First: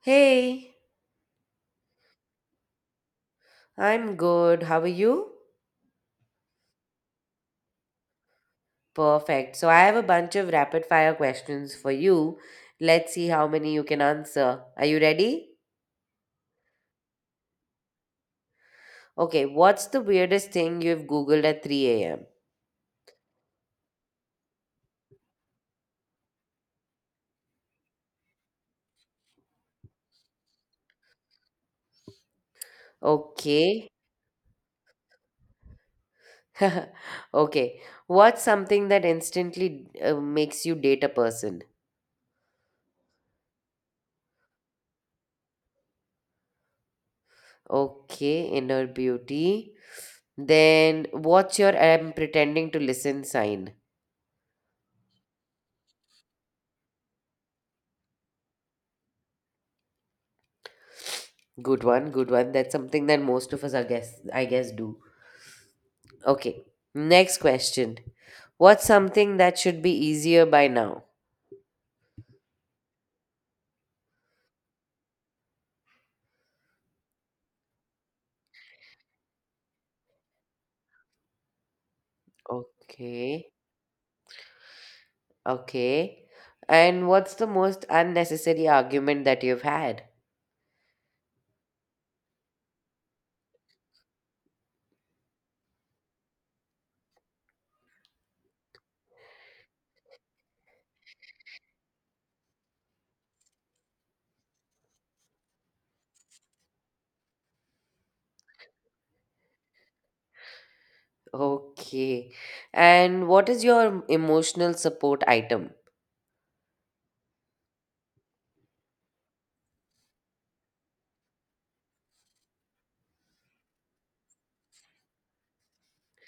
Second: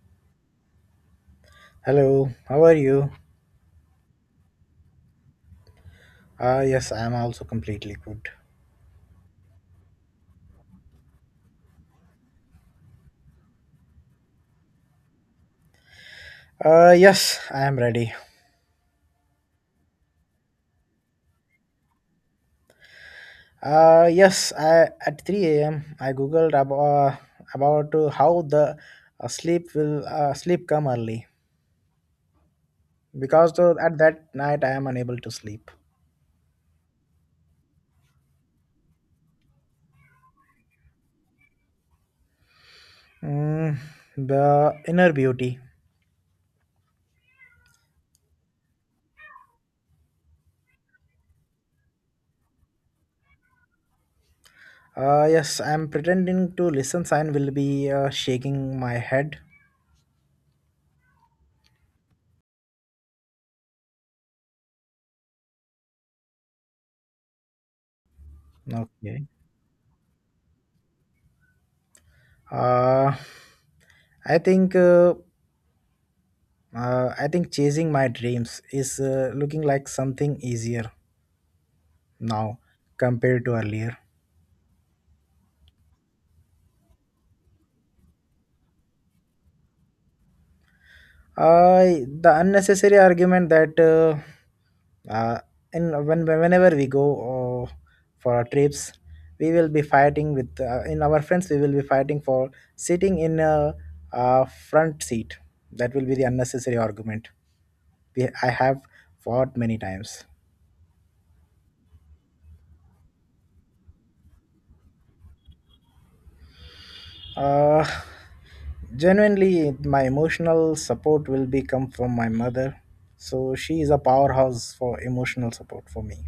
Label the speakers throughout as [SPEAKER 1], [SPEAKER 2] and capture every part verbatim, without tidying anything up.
[SPEAKER 1] Hey,
[SPEAKER 2] Hello, how are you?
[SPEAKER 1] I'm good. How are you?
[SPEAKER 2] Uh, yes, I am also completely good.
[SPEAKER 1] Perfect. So I have a bunch of rapid fire questions for you. Let's see how many you can answer. Are you ready?
[SPEAKER 2] Uh, yes, I am ready.
[SPEAKER 1] Okay, what's the weirdest thing you've Googled at three a m?
[SPEAKER 2] Uh, yes, I, at three a m. I googled about, about uh, how the uh, sleep will uh, sleep come early because uh,
[SPEAKER 1] Okay.
[SPEAKER 2] at that night I am unable to sleep.
[SPEAKER 1] Okay. What's something that instantly uh, makes you date a person?
[SPEAKER 2] Mm, the inner beauty.
[SPEAKER 1] Okay, inner beauty. Then what's your I'm pretending to listen sign?
[SPEAKER 2] Uh, yes, I am pretending to listen. Sign will be uh, shaking my head.
[SPEAKER 1] Good one, good one. That's something that most of us, I guess, I guess, do. Okay, next question. What's
[SPEAKER 2] Okay.
[SPEAKER 1] something that should be easier by now?
[SPEAKER 2] Uh, I think. Uh, Uh, I think chasing my dreams is uh, looking like something easier now compared
[SPEAKER 1] Okay,
[SPEAKER 2] to earlier.
[SPEAKER 1] okay. And what's the most unnecessary argument that you've had?
[SPEAKER 2] I the unnecessary argument that uh, uh, in when whenever we go uh, for our trips, we will be fighting with uh, in our friends. We will be fighting for sitting in a, a front seat. That will be the unnecessary argument. We, I have fought many times.
[SPEAKER 1] Okay. And what is your emotional support item?
[SPEAKER 2] Uh, Genuinely, my emotional support will be come from my mother. So she is a powerhouse for emotional support for me.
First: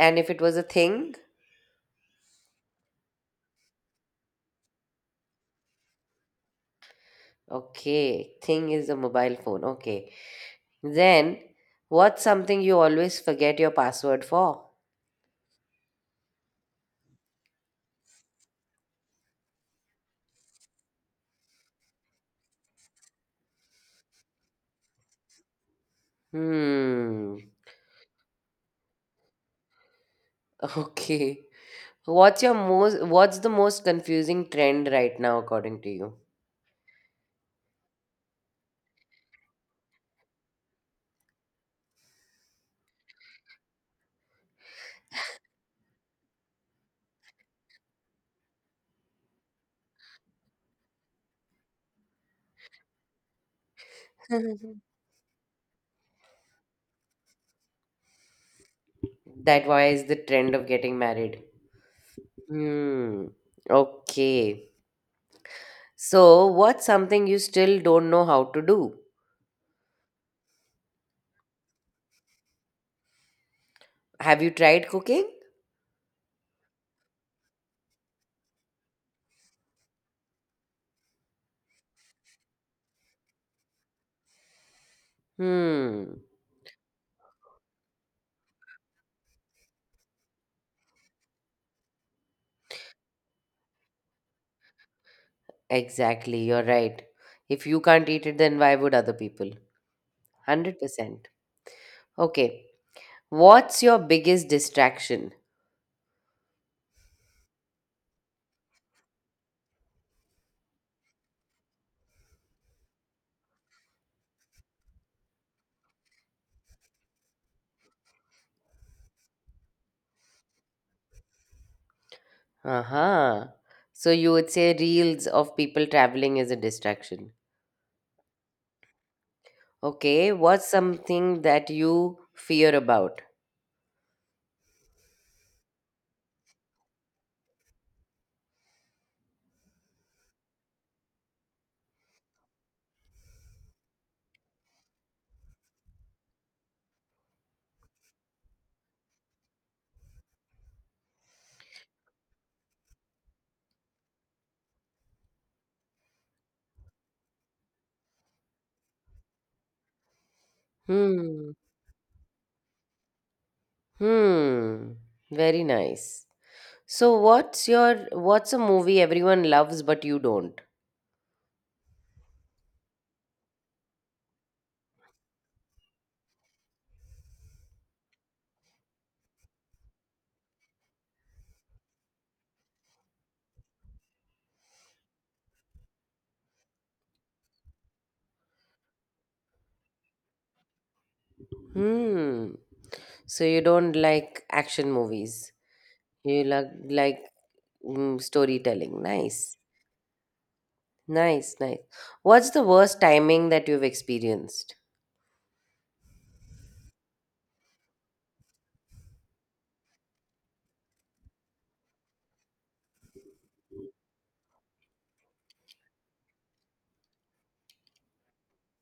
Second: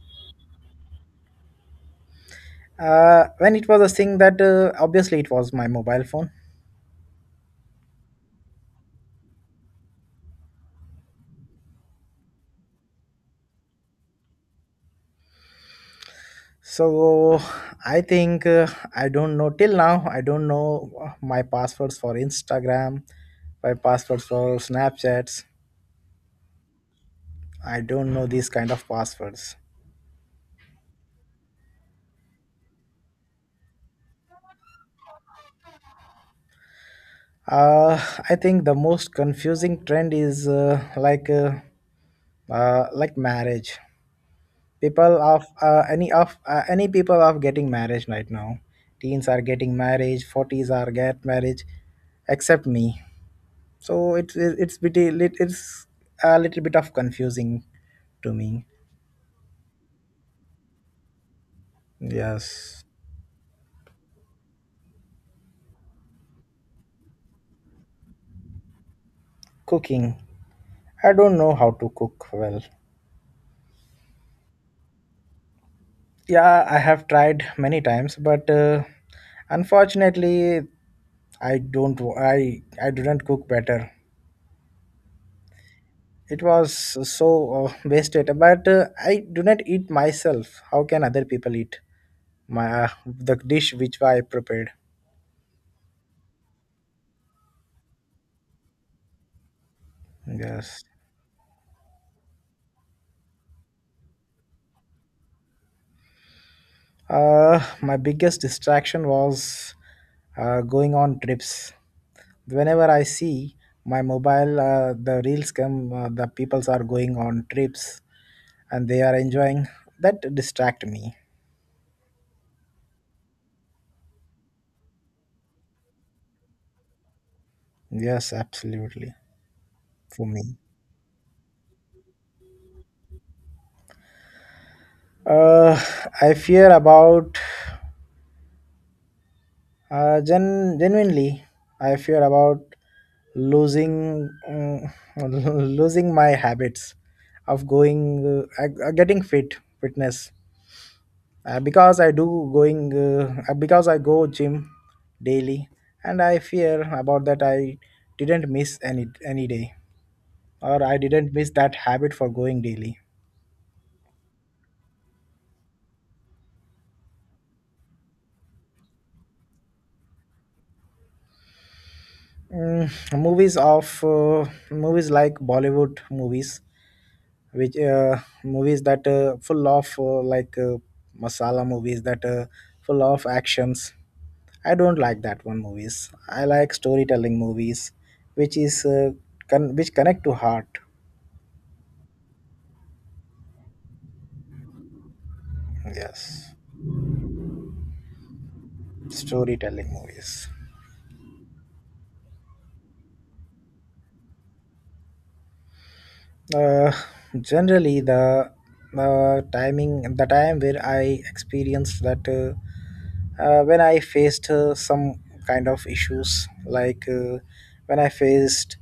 [SPEAKER 1] And if it was a thing?
[SPEAKER 2] Uh, when it was a thing that uh, obviously it was my mobile phone.
[SPEAKER 1] Okay, thing is a mobile phone. Okay. Then, what's something you always forget your password for?
[SPEAKER 2] So I think uh, I don't know till now. I don't know my passwords for Instagram, my passwords for Snapchats.
[SPEAKER 1] Hmm.
[SPEAKER 2] I don't know these kind of passwords.
[SPEAKER 1] Okay. What's your most what's the most confusing trend right now according to you?
[SPEAKER 2] Uh, I think the most confusing trend is uh, like uh, uh, like marriage. People of uh, any of uh, any people of getting marriage right now, teens are getting marriage, forties are get marriage except me, so it's it's pretty lit- it's a little bit of confusing to me.
[SPEAKER 1] That why is the trend of getting married.
[SPEAKER 2] Yes.
[SPEAKER 1] Hmm. Okay. So what's something you still don't know how to do?
[SPEAKER 2] Cooking. I don't know how to cook well.
[SPEAKER 1] Have you tried cooking?
[SPEAKER 2] Yeah, I have tried many times, but uh, unfortunately I don't I I didn't cook better.
[SPEAKER 1] Hmm.
[SPEAKER 2] It was so uh, wasted, but uh, I do not eat myself. How can other people eat my uh, the dish which I prepared?
[SPEAKER 1] Exactly, you're right. If you can't eat it, then why would other people?
[SPEAKER 2] Yes.
[SPEAKER 1] one hundred percent. Okay. What's your biggest distraction?
[SPEAKER 2] Uh, my biggest distraction was uh, going on trips. Whenever I see my mobile, uh, the reels come. Uh, the peoples are going on trips and they are enjoying. That distract me.
[SPEAKER 1] Uh-huh. So you would say reels of people traveling is a distraction.
[SPEAKER 2] Yes, absolutely. For
[SPEAKER 1] Okay,
[SPEAKER 2] me.
[SPEAKER 1] what's something that you fear about?
[SPEAKER 2] Uh, I fear about Uh, gen- genuinely, I fear about losing mm, losing my habits of going uh, uh, getting fit fitness, uh, because I do going uh, uh, because I go gym daily, and I fear about that I didn't miss any any day or I didn't miss
[SPEAKER 1] Hmm.
[SPEAKER 2] that habit for going daily.
[SPEAKER 1] Hmm. Very nice. So what's your what's a movie everyone loves but you don't?
[SPEAKER 2] Mm, movies of uh, movies like Bollywood movies which uh, movies that uh, full of uh, like uh, masala movies that uh, full of actions. I don't like that one movies. I like storytelling movies which is uh, con- which connect to heart.
[SPEAKER 1] Hmm. So you don't like action movies. You
[SPEAKER 2] Yes,
[SPEAKER 1] like like mm, storytelling. Nice.
[SPEAKER 2] storytelling movies.
[SPEAKER 1] Nice, nice. What's the worst timing that you've experienced?
[SPEAKER 2] uh, Generally the the timing, the time where I experienced that uh, uh, when I faced uh, some kind of issues, like uh, when I faced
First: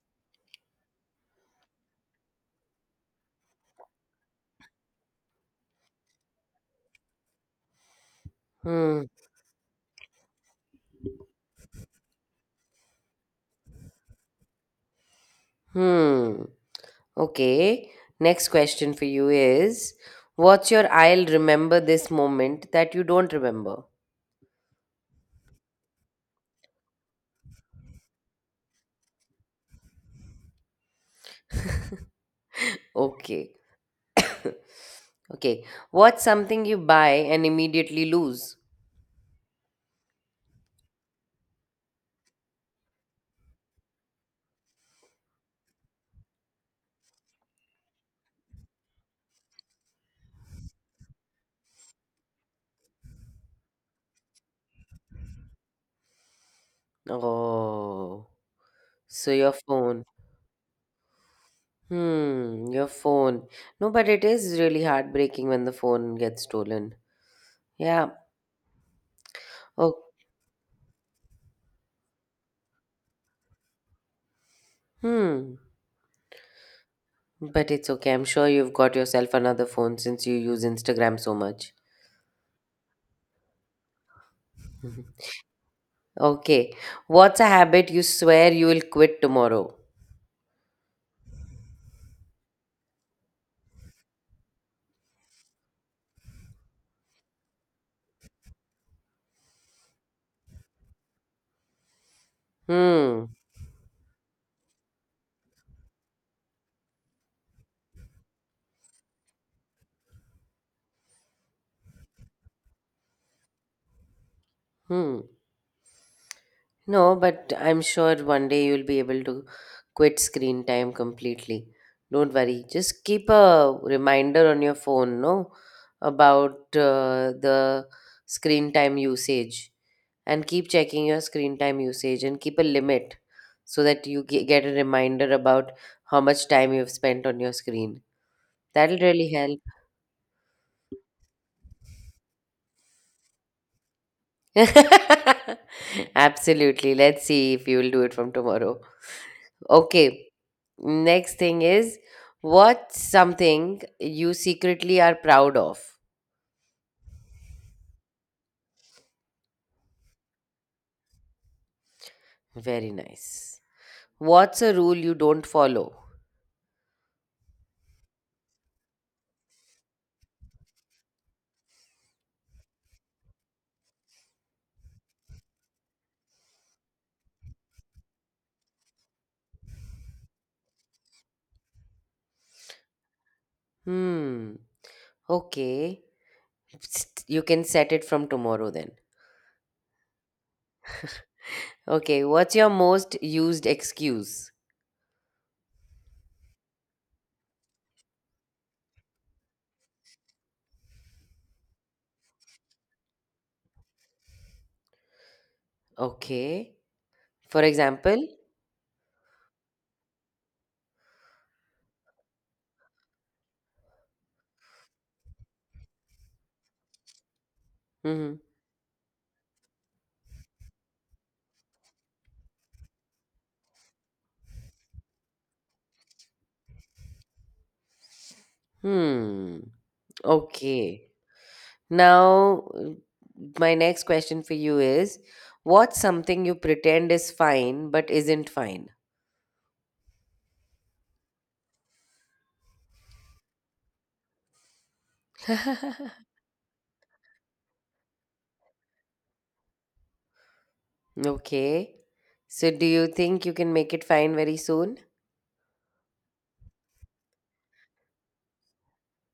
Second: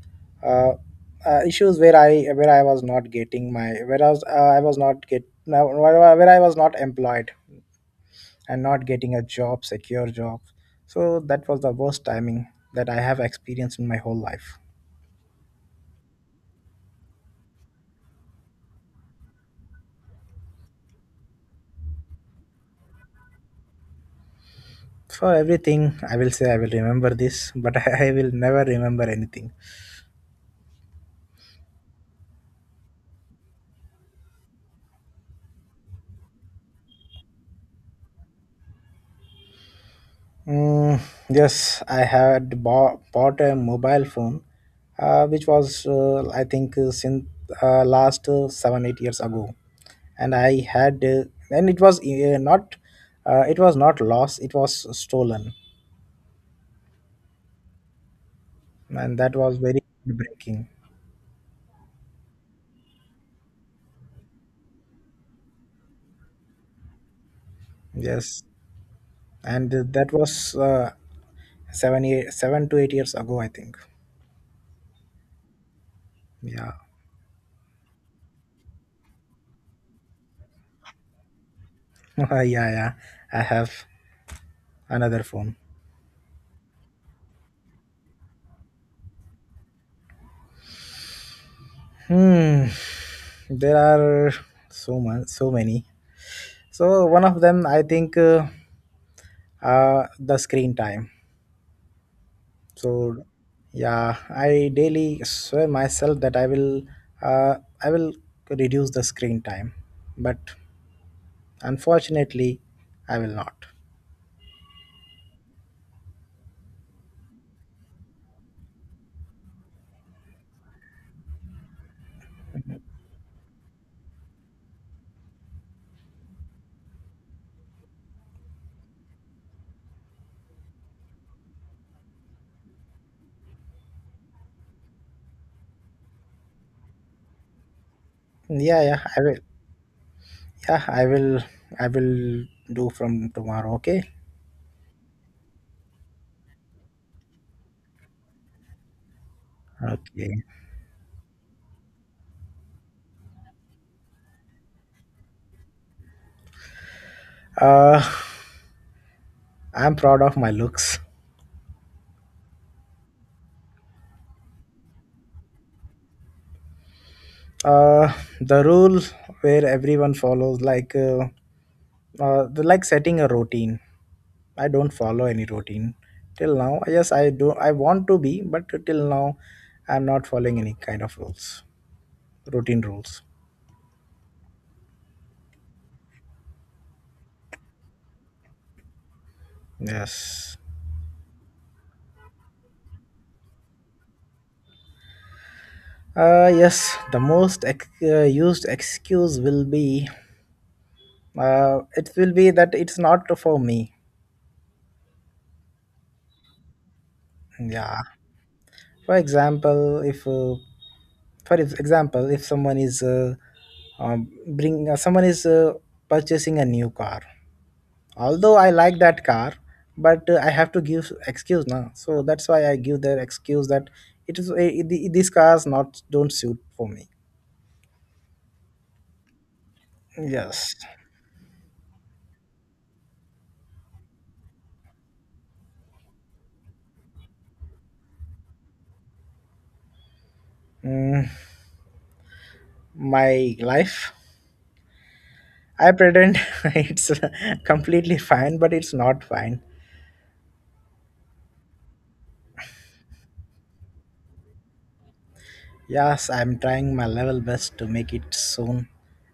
[SPEAKER 2] uh, uh, issues where I where I was not getting my where I was uh, I was not get now where I where I was not employed and not
[SPEAKER 1] Hmm.
[SPEAKER 2] getting a job, secure job. So that was the worst timing that I have experienced in my whole life.
[SPEAKER 1] Hmm. Okay, next question for you is, what's your I'll remember this moment that you don't remember?
[SPEAKER 2] For everything, I will say I will remember this, but I will never remember anything.
[SPEAKER 1] Okay. Okay. What's something you buy and immediately lose?
[SPEAKER 2] Mm, yes, I had bought, bought a mobile phone, uh, which was, uh, I think, uh, since uh, last uh, seven eight years ago, and I had, uh, and it was uh, not, uh, it was not lost, it was stolen,
[SPEAKER 1] Oh.
[SPEAKER 2] and
[SPEAKER 1] So
[SPEAKER 2] that
[SPEAKER 1] your
[SPEAKER 2] was very
[SPEAKER 1] phone.
[SPEAKER 2] breaking.
[SPEAKER 1] Hmm, your phone. No, but it is really heartbreaking when the phone gets stolen. Yeah.
[SPEAKER 2] Yes, and uh,
[SPEAKER 1] Oh,
[SPEAKER 2] that was uh, seven year, seven to eight years ago, I think.
[SPEAKER 1] hmm.
[SPEAKER 2] Yeah,
[SPEAKER 1] But it's okay. I'm sure you've got yourself another phone since you use Instagram so much.
[SPEAKER 2] yeah, yeah. I have another phone.
[SPEAKER 1] Okay. What's a habit you swear you will quit tomorrow?
[SPEAKER 2] Hmm, there are so much, so many. So one of them, I think, uh, uh, the screen time. So
[SPEAKER 1] Hmm.
[SPEAKER 2] yeah, I daily swear myself that I will, uh, I will reduce the screen time, but unfortunately, I will not.
[SPEAKER 1] Hmm. No, but I'm sure one day you'll be able to quit screen time completely. Don't worry. Just keep a reminder on your phone, no, about uh, the screen time usage and keep checking your screen time usage and keep a limit so that you ge- get a reminder about how much time you've spent on your screen.
[SPEAKER 2] Yeah,
[SPEAKER 1] That'll
[SPEAKER 2] yeah, I
[SPEAKER 1] really
[SPEAKER 2] will.
[SPEAKER 1] help.
[SPEAKER 2] Yeah, I will. I will do from tomorrow. Okay.
[SPEAKER 1] Absolutely. Let's see if you will do it from tomorrow. Okay.
[SPEAKER 2] Okay.
[SPEAKER 1] Next thing is what's something you secretly are proud of?
[SPEAKER 2] Uh, I'm proud of my looks.
[SPEAKER 1] Very nice. What's a rule you don't follow?
[SPEAKER 2] Uh, the rule where everyone follows, like, uh, uh, the- like setting a routine. I don't follow any routine till now. Yes, I do. I want to be, but till now, I'm not following any kind of rules, routine rules.
[SPEAKER 1] Hmm. Okay. Psst, you can set it from tomorrow then.
[SPEAKER 2] Yes.
[SPEAKER 1] Okay. What's your most used excuse?
[SPEAKER 2] Uh, yes, the most ex- uh, used excuse will be uh, it will be that it's not for me.
[SPEAKER 1] Okay. For
[SPEAKER 2] Yeah.
[SPEAKER 1] example,
[SPEAKER 2] For example, if uh, for ex- example, if someone is uh, um, bring uh, someone is uh, purchasing a new car,
[SPEAKER 1] hmm.
[SPEAKER 2] although I like that car, but uh, I have to give excuse now, so that's why I give their excuse that it is eh, the- these cars not don't suit for me.
[SPEAKER 1] Hmm.
[SPEAKER 2] Yes.
[SPEAKER 1] Okay. Now, uh, my next question for you is what's something you pretend is fine but isn't fine?
[SPEAKER 2] Mm, my life, I pretend it's completely fine, but it's not fine.
[SPEAKER 1] Okay. So, do you think you can make it fine very soon?
[SPEAKER 2] Yes, I'm trying my level best to make it soon,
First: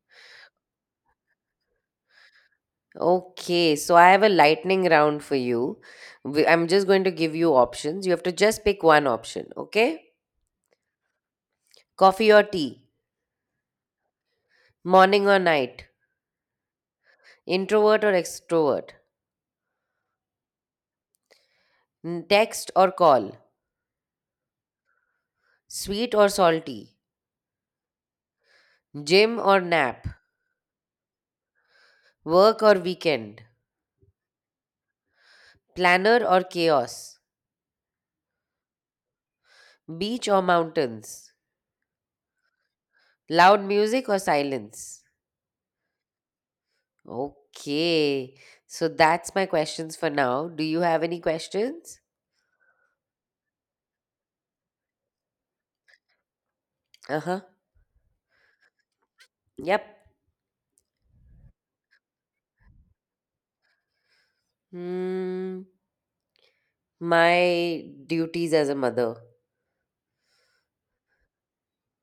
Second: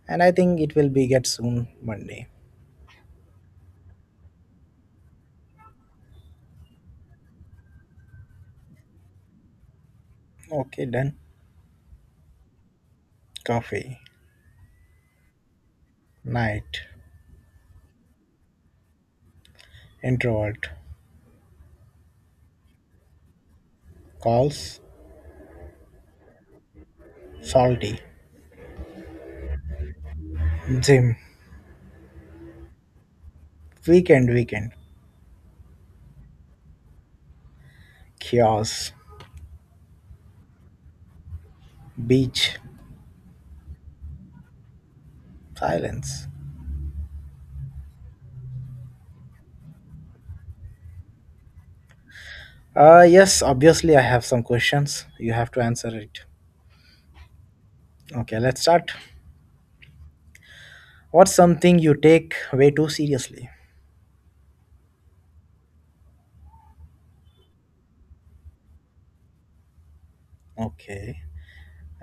[SPEAKER 2] and I think it will be get soon Monday.
[SPEAKER 1] Okay. So, I have a lightning round for you. We- I'm just going to give you options. You have to just pick one option, okay?
[SPEAKER 2] Okay, done.
[SPEAKER 1] Coffee or tea?
[SPEAKER 2] Coffee.
[SPEAKER 1] Morning or night?
[SPEAKER 2] Night.
[SPEAKER 1] Introvert or extrovert?
[SPEAKER 2] Introvert.
[SPEAKER 1] N- Text or call?
[SPEAKER 2] Calls.
[SPEAKER 1] Sweet or salty?
[SPEAKER 2] Salty.
[SPEAKER 1] Gym or nap?
[SPEAKER 2] Gym.
[SPEAKER 1] Work or weekend?
[SPEAKER 2] Weekend, weekend.
[SPEAKER 1] Planner or chaos?
[SPEAKER 2] Chaos.
[SPEAKER 1] Beach or mountains?
[SPEAKER 2] Beach.
[SPEAKER 1] Loud music or silence?
[SPEAKER 2] Silence.
[SPEAKER 1] Okay. So that's my questions for now. Do you have any questions?
[SPEAKER 2] Uh, yes, obviously, I have some questions. You have to answer it.
[SPEAKER 1] Uh huh.
[SPEAKER 2] Okay, let's start.
[SPEAKER 1] Yep.
[SPEAKER 2] What's something you take way too seriously?
[SPEAKER 1] Hmm. My duties as a mother.
[SPEAKER 2] Okay.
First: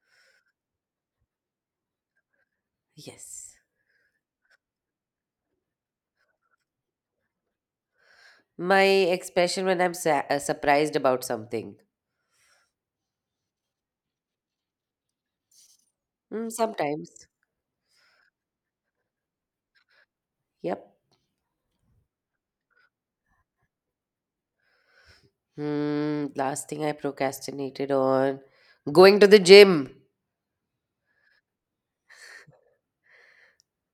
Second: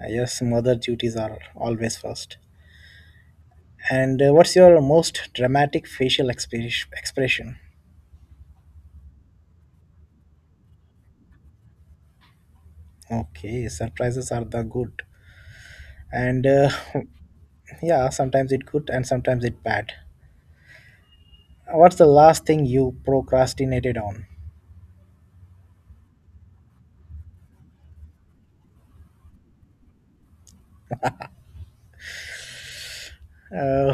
[SPEAKER 2] Uh, yes, mother duties are always first.
[SPEAKER 1] Yes.
[SPEAKER 2] And uh, what's your most dramatic facial expres expression?
[SPEAKER 1] My expression when I'm sa- uh, surprised about something.
[SPEAKER 2] Okay, surprises are the good. And
[SPEAKER 1] Hmm.
[SPEAKER 2] uh,
[SPEAKER 1] Sometimes.
[SPEAKER 2] yeah, sometimes it good and sometimes it bad.
[SPEAKER 1] Yep.
[SPEAKER 2] What's the last thing you procrastinated on?
[SPEAKER 1] Hmm. Last thing I procrastinated on going to the gym.
[SPEAKER 2] Uh,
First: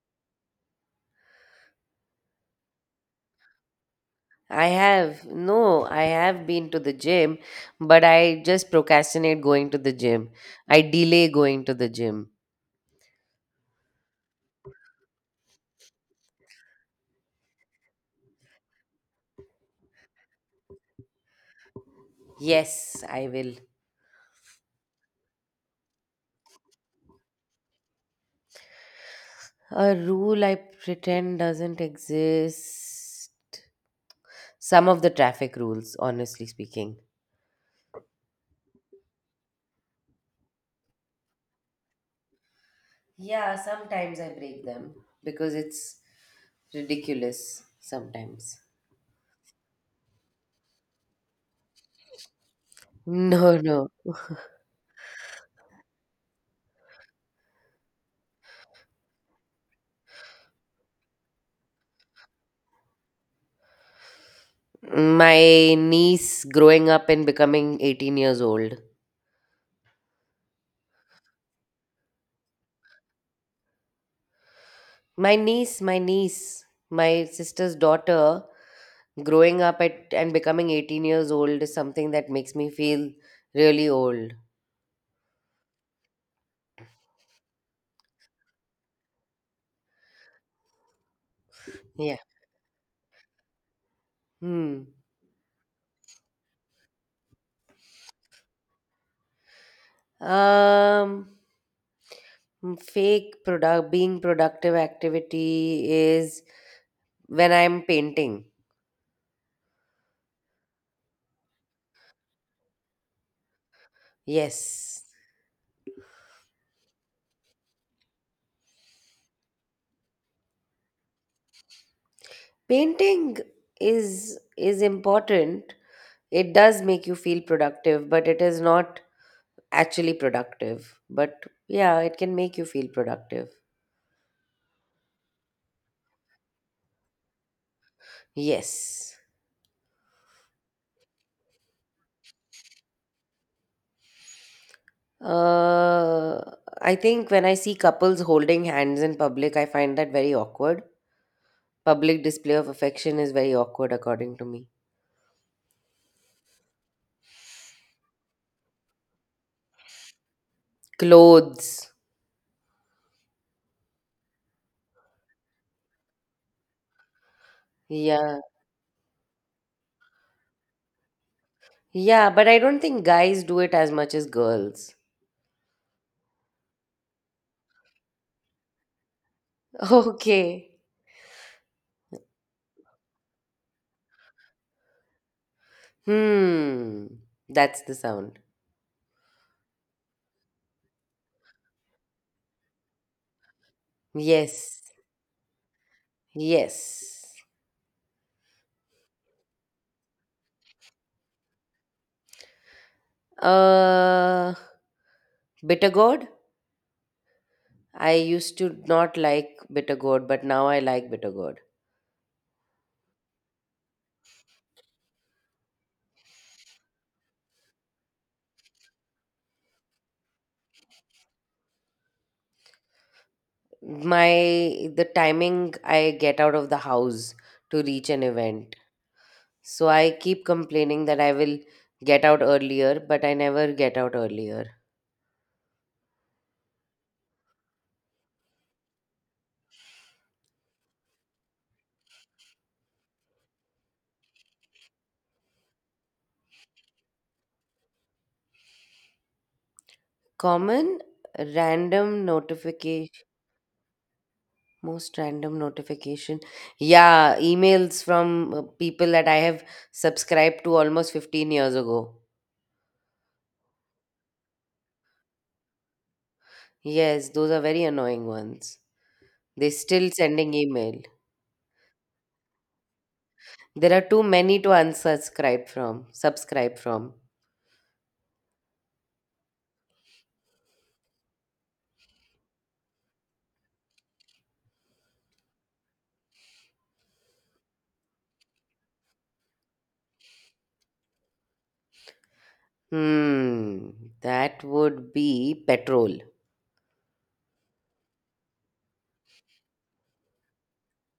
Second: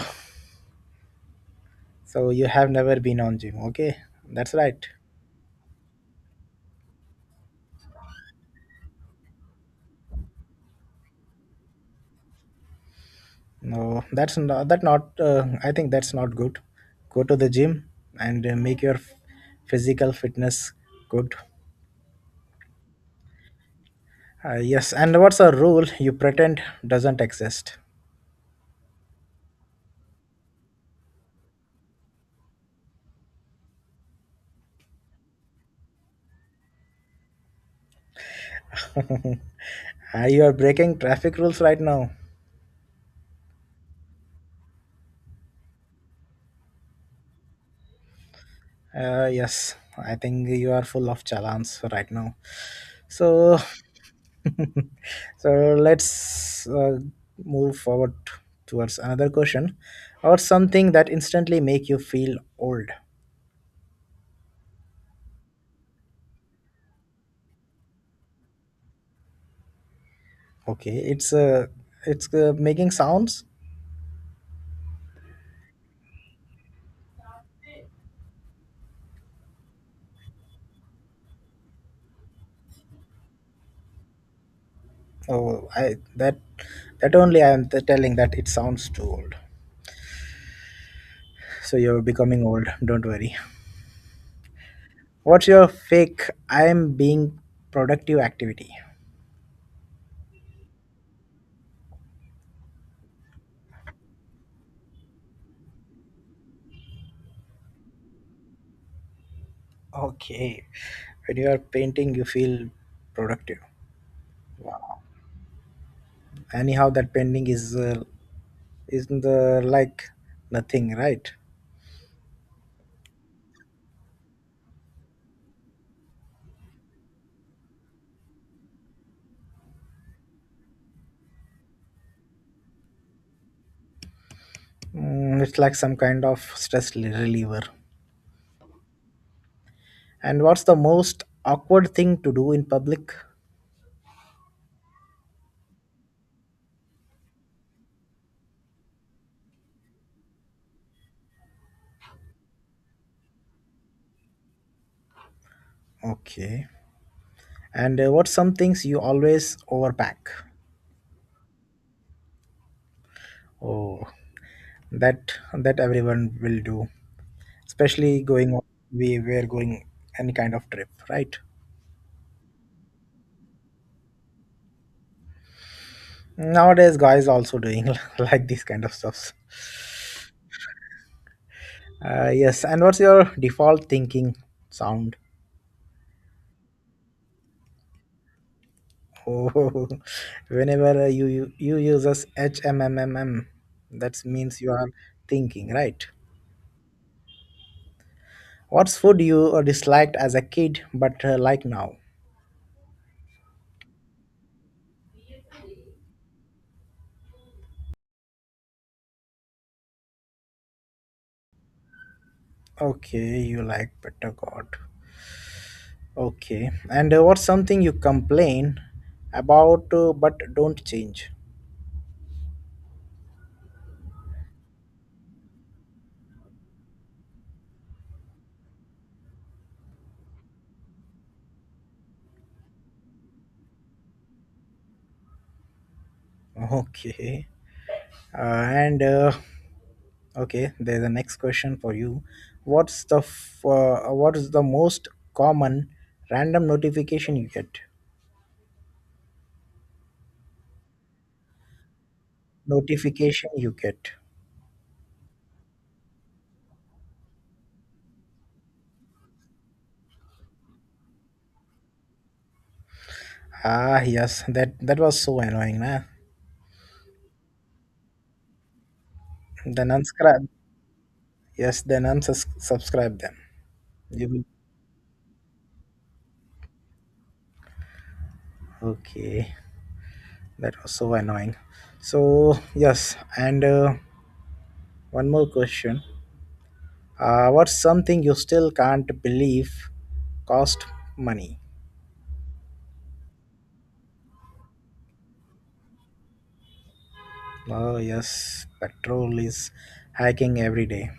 [SPEAKER 2] So you have never been on gym, okay? That's
[SPEAKER 1] I
[SPEAKER 2] right.
[SPEAKER 1] have. No, I have been to the gym, but I just procrastinate going to the gym. I delay going to the gym.
[SPEAKER 2] No, that's not that not. Uh, I think that's not good. Go to the gym and uh, make your f- physical fitness good.
[SPEAKER 1] Yes, I will.
[SPEAKER 2] Uh, yes, and what's a rule you pretend doesn't exist?
[SPEAKER 1] A rule I pretend doesn't exist. Some of the traffic rules, honestly speaking.
[SPEAKER 2] Uh, you are breaking traffic rules right now.
[SPEAKER 1] Yeah, sometimes I break them because it's ridiculous sometimes.
[SPEAKER 2] Uh, yes, I think you are full of challans right now. So
[SPEAKER 1] No, no.
[SPEAKER 2] so let's uh, move forward towards another question, or something that instantly make you feel old.
[SPEAKER 1] My niece growing up and becoming eighteen years old.
[SPEAKER 2] Okay, it's uh, it's uh, making sounds.
[SPEAKER 1] My niece, my niece, my sister's daughter growing up at and becoming eighteen years old is something that makes me feel really old.
[SPEAKER 2] Oh, I that that only I am t- telling that it sounds too old, so you're
[SPEAKER 1] Yeah.
[SPEAKER 2] becoming old, don't worry.
[SPEAKER 1] Hmm.
[SPEAKER 2] What's your fake I am being productive activity?
[SPEAKER 1] Um mm, fake product being productive activity is when I'm painting.
[SPEAKER 2] Okay, when you are painting, you feel productive. Wow,
[SPEAKER 1] Yes.
[SPEAKER 2] anyhow that painting is uh, is the like nothing, right?
[SPEAKER 1] Painting is is important. It does make you feel productive, but it is not actually productive. But yeah, it can make you feel productive.
[SPEAKER 2] Mm, it's like some kind of stress li- reliever.
[SPEAKER 1] Yes.
[SPEAKER 2] And what's the most awkward thing to do in public?
[SPEAKER 1] Uh, I think when I see couples holding hands in public, I find that very awkward. Public display of affection is very awkward, according to me.
[SPEAKER 2] Okay, and uh, what's some things you always overpack?
[SPEAKER 1] Clothes.
[SPEAKER 2] Oh, that that everyone will do, especially
[SPEAKER 1] Yeah.
[SPEAKER 2] going on- we were going any kind of trip, right?
[SPEAKER 1] Yeah, but I don't think guys do it as much as girls.
[SPEAKER 2] Nowadays guys also doing like these kind of stuffs.
[SPEAKER 1] Okay.
[SPEAKER 2] Uh, yes, and what's your default thinking sound?
[SPEAKER 1] Hmm. That's the sound.
[SPEAKER 2] Oh, whenever uh, you you, you use as HMMMM, that means you are
[SPEAKER 1] Yes.
[SPEAKER 2] thinking, right?
[SPEAKER 1] Yes.
[SPEAKER 2] What's food you uh, disliked as a kid but uh, like now?
[SPEAKER 1] Uh, Bitter gourd? I used to not like bitter gourd, but now I like bitter gourd.
[SPEAKER 2] Okay, you like butter god. Okay, and uh, what's something you complain about uh, but don't change?
[SPEAKER 1] My the timing I get out of the house to reach an event. So I keep complaining that I will get out earlier, but I never get out earlier.
[SPEAKER 2] Okay, uh, and uh, okay, there's a next question for you. What's the f- uh, what is the most common random notification you get?
[SPEAKER 1] Common random notification,
[SPEAKER 2] Notification you get.
[SPEAKER 1] Most random notification. Yeah, emails from uh, people that I have subscribed to almost fifteen years ago.
[SPEAKER 2] Ah, yes, that that was so annoying, nah.
[SPEAKER 1] Yes, those are very annoying ones. They're
[SPEAKER 2] Then
[SPEAKER 1] still
[SPEAKER 2] unsubscribe.
[SPEAKER 1] sending email.
[SPEAKER 2] Yes, then unsubscribe them.
[SPEAKER 1] There are too
[SPEAKER 2] You will.
[SPEAKER 1] many to unsubscribe from, subscribe from.
[SPEAKER 2] Okay, that was so annoying. So yes, and uh, one more question. Uh, what's something you still can't believe cost money?
[SPEAKER 1] Hmm, that would be petrol.
[SPEAKER 2] Oh yes, petrol is hiking every day.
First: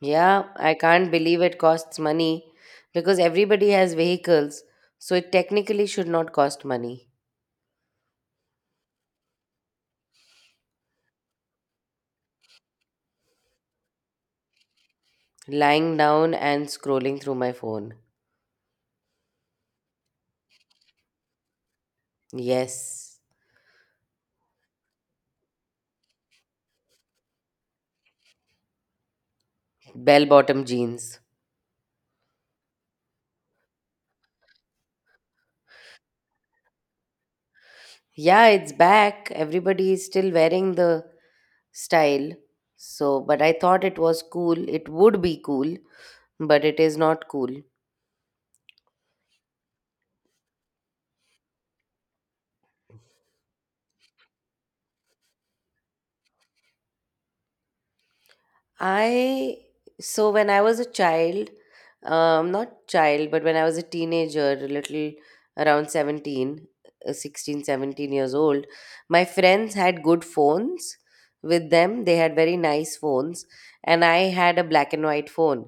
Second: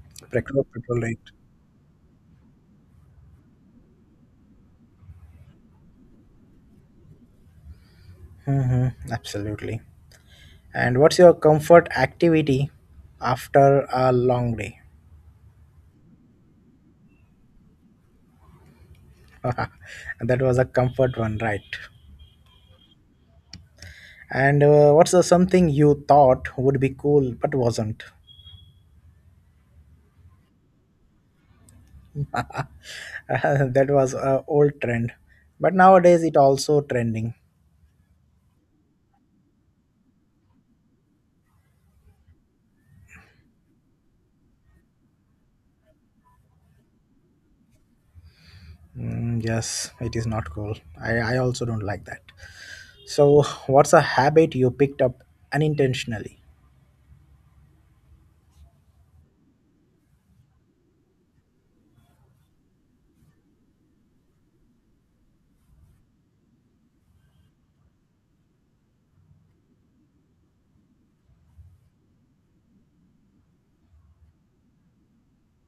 [SPEAKER 1] Yeah,
[SPEAKER 2] Petrol,
[SPEAKER 1] I
[SPEAKER 2] petrol
[SPEAKER 1] can't
[SPEAKER 2] rate.
[SPEAKER 1] believe it costs money because everybody has vehicles, so it technically should not cost money.
[SPEAKER 2] Mm-hmm, absolutely. And what's your comfort activity after a long day?
[SPEAKER 1] Lying down and scrolling through my phone.
[SPEAKER 2] That was a comfort one, right?
[SPEAKER 1] Yes,
[SPEAKER 2] And uh, what's the something you thought would be cool but wasn't?
[SPEAKER 1] bell bottom jeans.
[SPEAKER 2] That was a old trend, but nowadays it also trending.
[SPEAKER 1] Yeah, it's back. Everybody is still wearing the style. So, but I thought it was cool. It would be cool, but it is not cool.
[SPEAKER 2] Mm, yes, it is not cool. I, I also don't like that. So, what's a habit you picked up unintentionally?
[SPEAKER 1] I so when I was a child, um, not child, but when I was a teenager, a little around seventeen, uh, sixteen, seventeen years old, my friends had good phones with them. They had very nice phones, and I had a black and white phone.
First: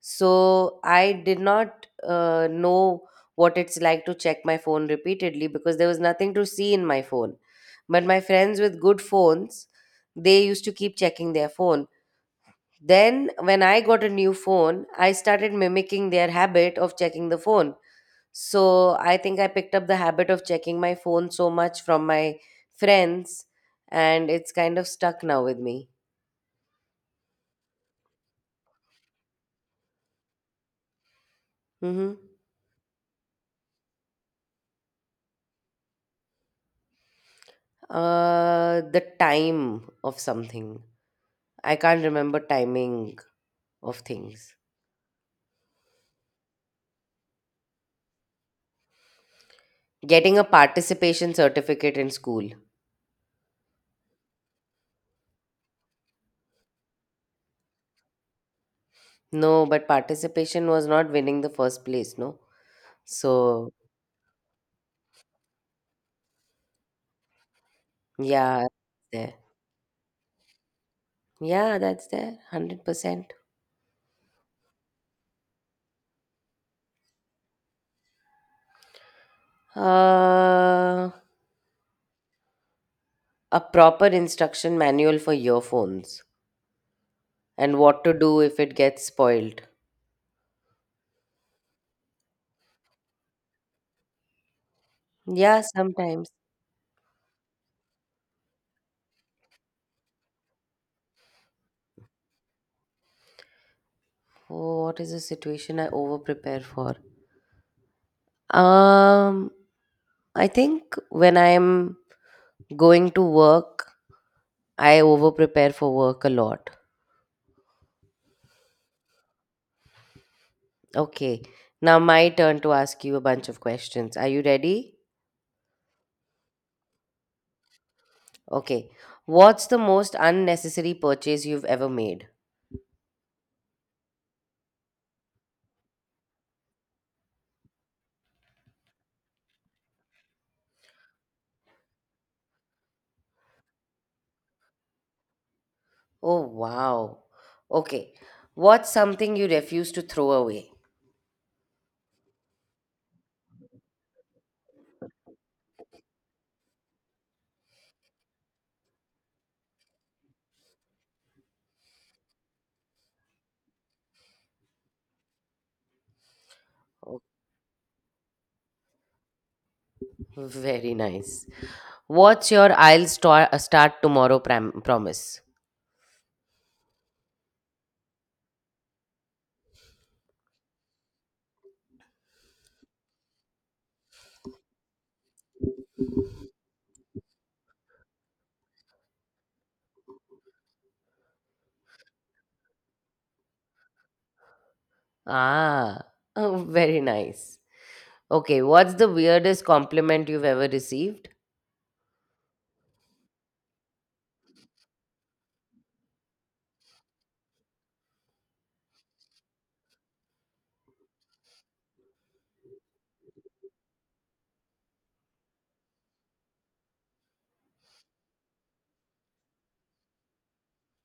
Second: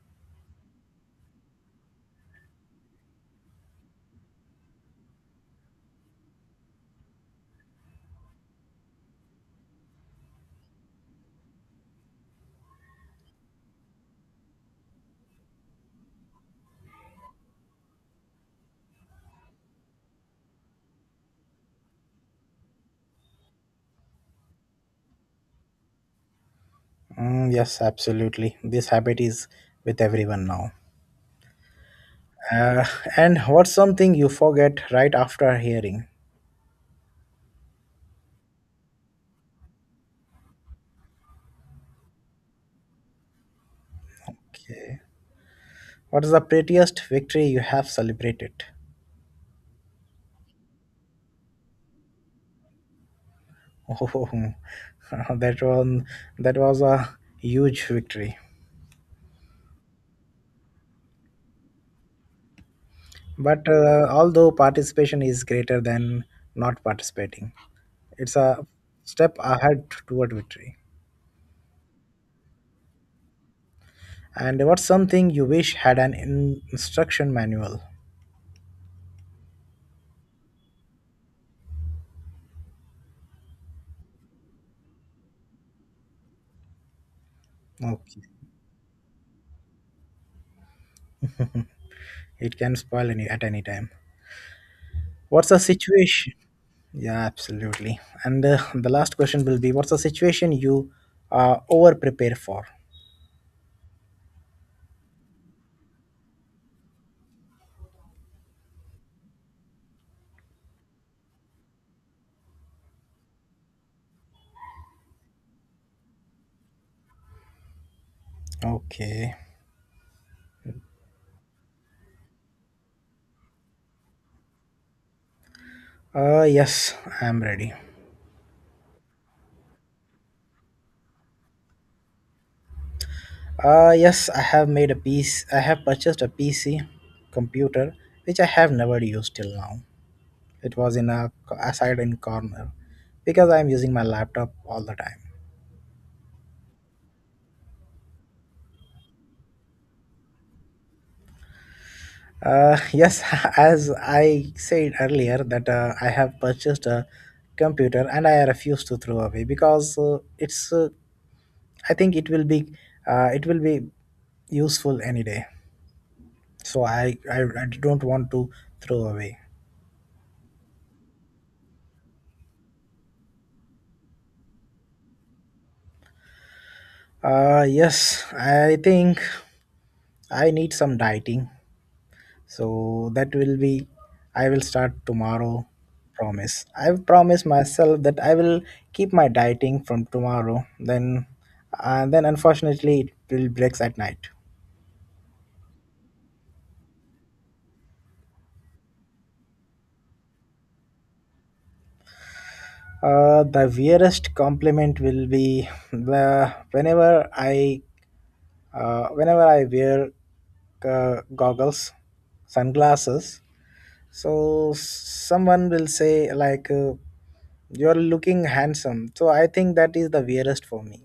[SPEAKER 1] So I did not uh, know what it's like to check my phone repeatedly because there was nothing to see in my phone. But my friends with good phones, they used to keep checking their phone then, when I got a new phone, I started mimicking their habit of checking the phone. So, I think I picked up the habit of checking my phone so much from my friends, and it's kind of stuck now with me.
[SPEAKER 2] Mm, yes, absolutely. This habit is with everyone now.
[SPEAKER 1] hmm
[SPEAKER 2] Uh, and what's something you forget right after hearing?
[SPEAKER 1] Uh, the time of something. I can't remember timing of things.
[SPEAKER 2] Okay. What is the prettiest victory you have celebrated?
[SPEAKER 1] Getting a participation certificate in school.
[SPEAKER 2] Oh, that one, that was a huge victory.
[SPEAKER 1] No, but participation was not winning the first place, no?
[SPEAKER 2] But
[SPEAKER 1] So,
[SPEAKER 2] uh, although participation is greater than not participating, it's
[SPEAKER 1] yeah,
[SPEAKER 2] a
[SPEAKER 1] there.
[SPEAKER 2] step ahead toward victory.
[SPEAKER 1] Yeah, that's there, one hundred percent.
[SPEAKER 2] And what's something you wish had an in- instruction manual?
[SPEAKER 1] Uh, a proper instruction manual for earphones and what to
[SPEAKER 2] Okay,
[SPEAKER 1] do if it gets spoiled.
[SPEAKER 2] it can spoil any at any time. What's the
[SPEAKER 1] Yeah, sometimes.
[SPEAKER 2] situation? Yeah, absolutely. And uh, the last question will be: what's the situation you uh, over prepare for?
[SPEAKER 1] Oh, what is a situation I over prepare for? Um, I think when I'm going to work, I over prepare for work a lot.
[SPEAKER 2] Okay.
[SPEAKER 1] Okay, now my turn to ask you a bunch of questions. Are you ready?
[SPEAKER 2] Uh, yes, I am ready.
[SPEAKER 1] Okay. What's the most unnecessary purchase you've ever made?
[SPEAKER 2] Uh, yes, I have made a piece. I have purchased a P C computer which I have never used till now. It was in a, a side in corner because I am using my laptop all the time.
[SPEAKER 1] Oh, wow. Okay. What's something you refuse to throw away?
[SPEAKER 2] Uh, yes, as I said earlier that uh, I have purchased a computer and I refuse to throw away because uh, it's. Uh, I think it will be. Uh, it will be useful any day. So I,
[SPEAKER 1] Oh,
[SPEAKER 2] I, I don't want to throw away.
[SPEAKER 1] very nice. What's your I'll star- start tomorrow pram- promise?
[SPEAKER 2] Uh, yes, I think I need some dieting, so that will be I will start tomorrow. Promise. I've promised myself that I will keep my dieting from tomorrow. Then, and then unfortunately, it will breaks at night.
[SPEAKER 1] Ah, oh, very nice. Okay. What's the weirdest compliment you've ever received?
[SPEAKER 2] Uh, the weirdest compliment will be the whenever I uh, whenever I wear uh, goggles, sunglasses. So someone will say like uh, you're looking handsome. So I think that is the weirdest for me.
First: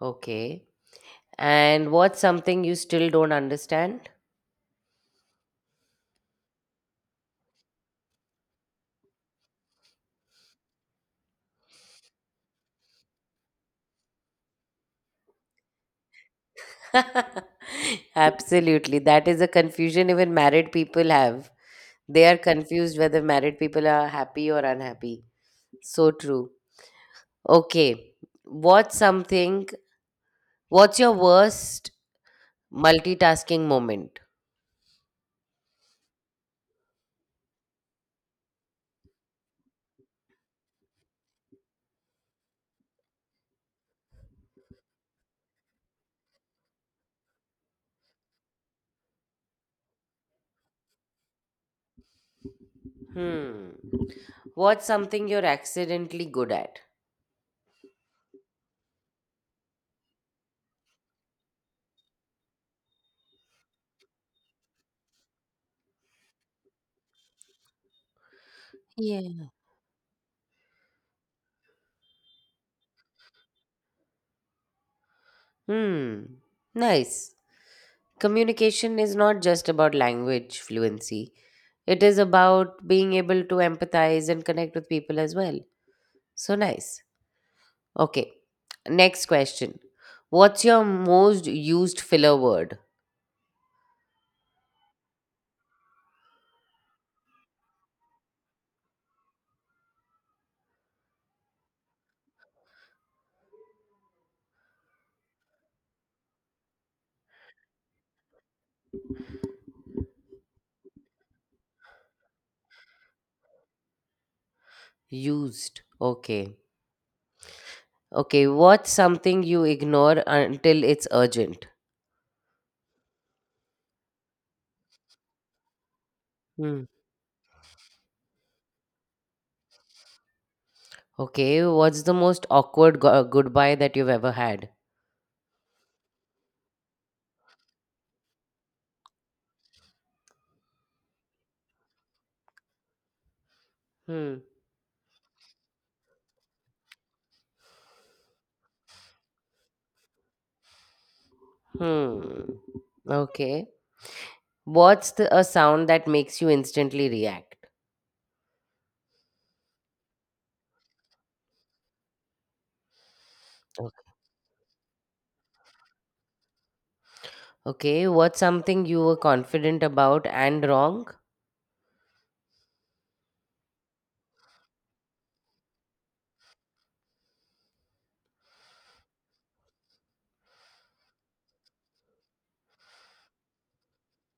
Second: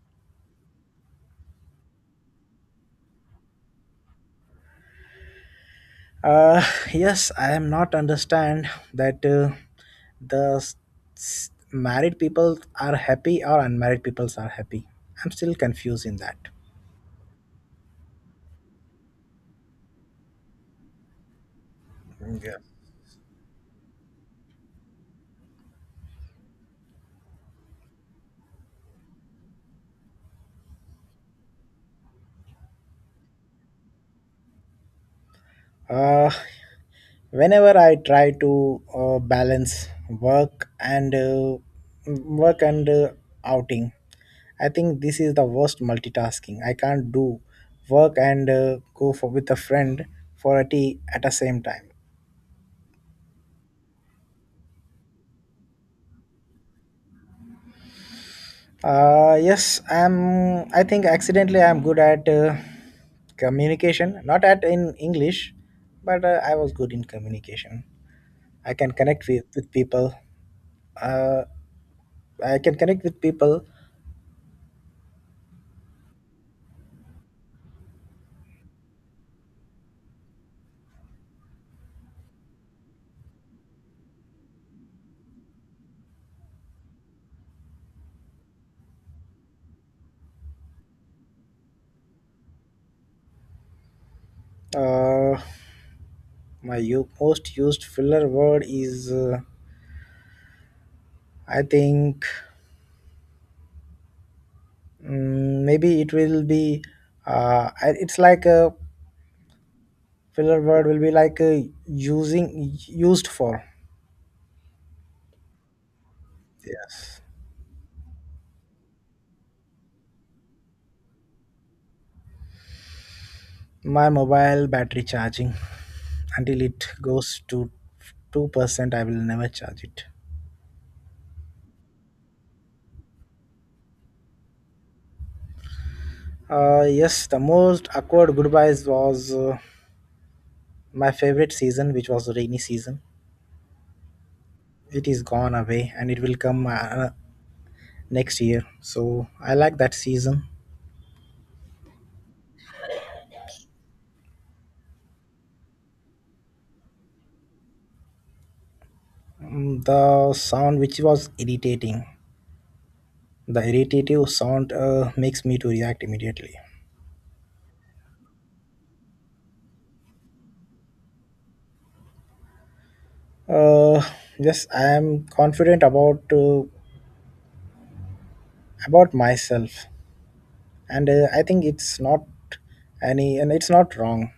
[SPEAKER 1] Okay. And what's something you still don't understand?
[SPEAKER 2] Uh, yes, I am not understand that uh, the s- s- married people are happy or unmarried peoples are happy. I'm still confused in that.
[SPEAKER 1] Absolutely. That is a confusion even married people have. They are
[SPEAKER 2] Yeah.
[SPEAKER 1] confused whether married people are happy or unhappy. So true. Okay. What's something? What's your worst multitasking moment?
[SPEAKER 2] Uh, Whenever I try to uh, balance work and uh, work and uh, outing, I think this is the worst multitasking. I can't do work and uh, go for with a friend for a tea at the same time.
[SPEAKER 1] Hmm. What's something you're accidentally good at?
[SPEAKER 2] Uh, yes, I'm. I think accidentally I'm good at uh, communication. Not at in English, but uh, I was good in communication. I can connect with,
[SPEAKER 1] Yeah.
[SPEAKER 2] with people. Uh, I can connect with people.
[SPEAKER 1] Hmm. Nice. Communication is not just about language fluency. It is about being able to empathize and connect with people as well. So nice. Okay. Next question. What's your most used filler word?
[SPEAKER 2] Uh, my u- most used filler word is. Uh, I think mm, maybe it will be. Uh, I- it's like a filler word will be like uh, using used for.
[SPEAKER 1] Used. Okay.
[SPEAKER 2] Yes,
[SPEAKER 1] Okay, what's something you ignore until it's urgent?
[SPEAKER 2] my mobile battery charging, until
[SPEAKER 1] Hmm.
[SPEAKER 2] it goes to two percent, I will never charge it.
[SPEAKER 1] Okay, what's the most awkward go- goodbye that you've ever had?
[SPEAKER 2] Uh, yes, the most awkward goodbyes was uh, my favorite season, which was rainy season.
[SPEAKER 1] Hmm.
[SPEAKER 2] It is gone away and it will come uh, next year, so I like that season.
[SPEAKER 1] Hmm. Okay. What's the, a sound that makes you instantly react?
[SPEAKER 2] Mm, the sound which was irritating, the
[SPEAKER 1] Okay.
[SPEAKER 2] irritative sound uh, makes me to react immediately.
[SPEAKER 1] Okay, what's something you were confident about and wrong?
[SPEAKER 2] uh, yes, I am confident about uh, about myself, and uh, I think it's not any and it's not wrong.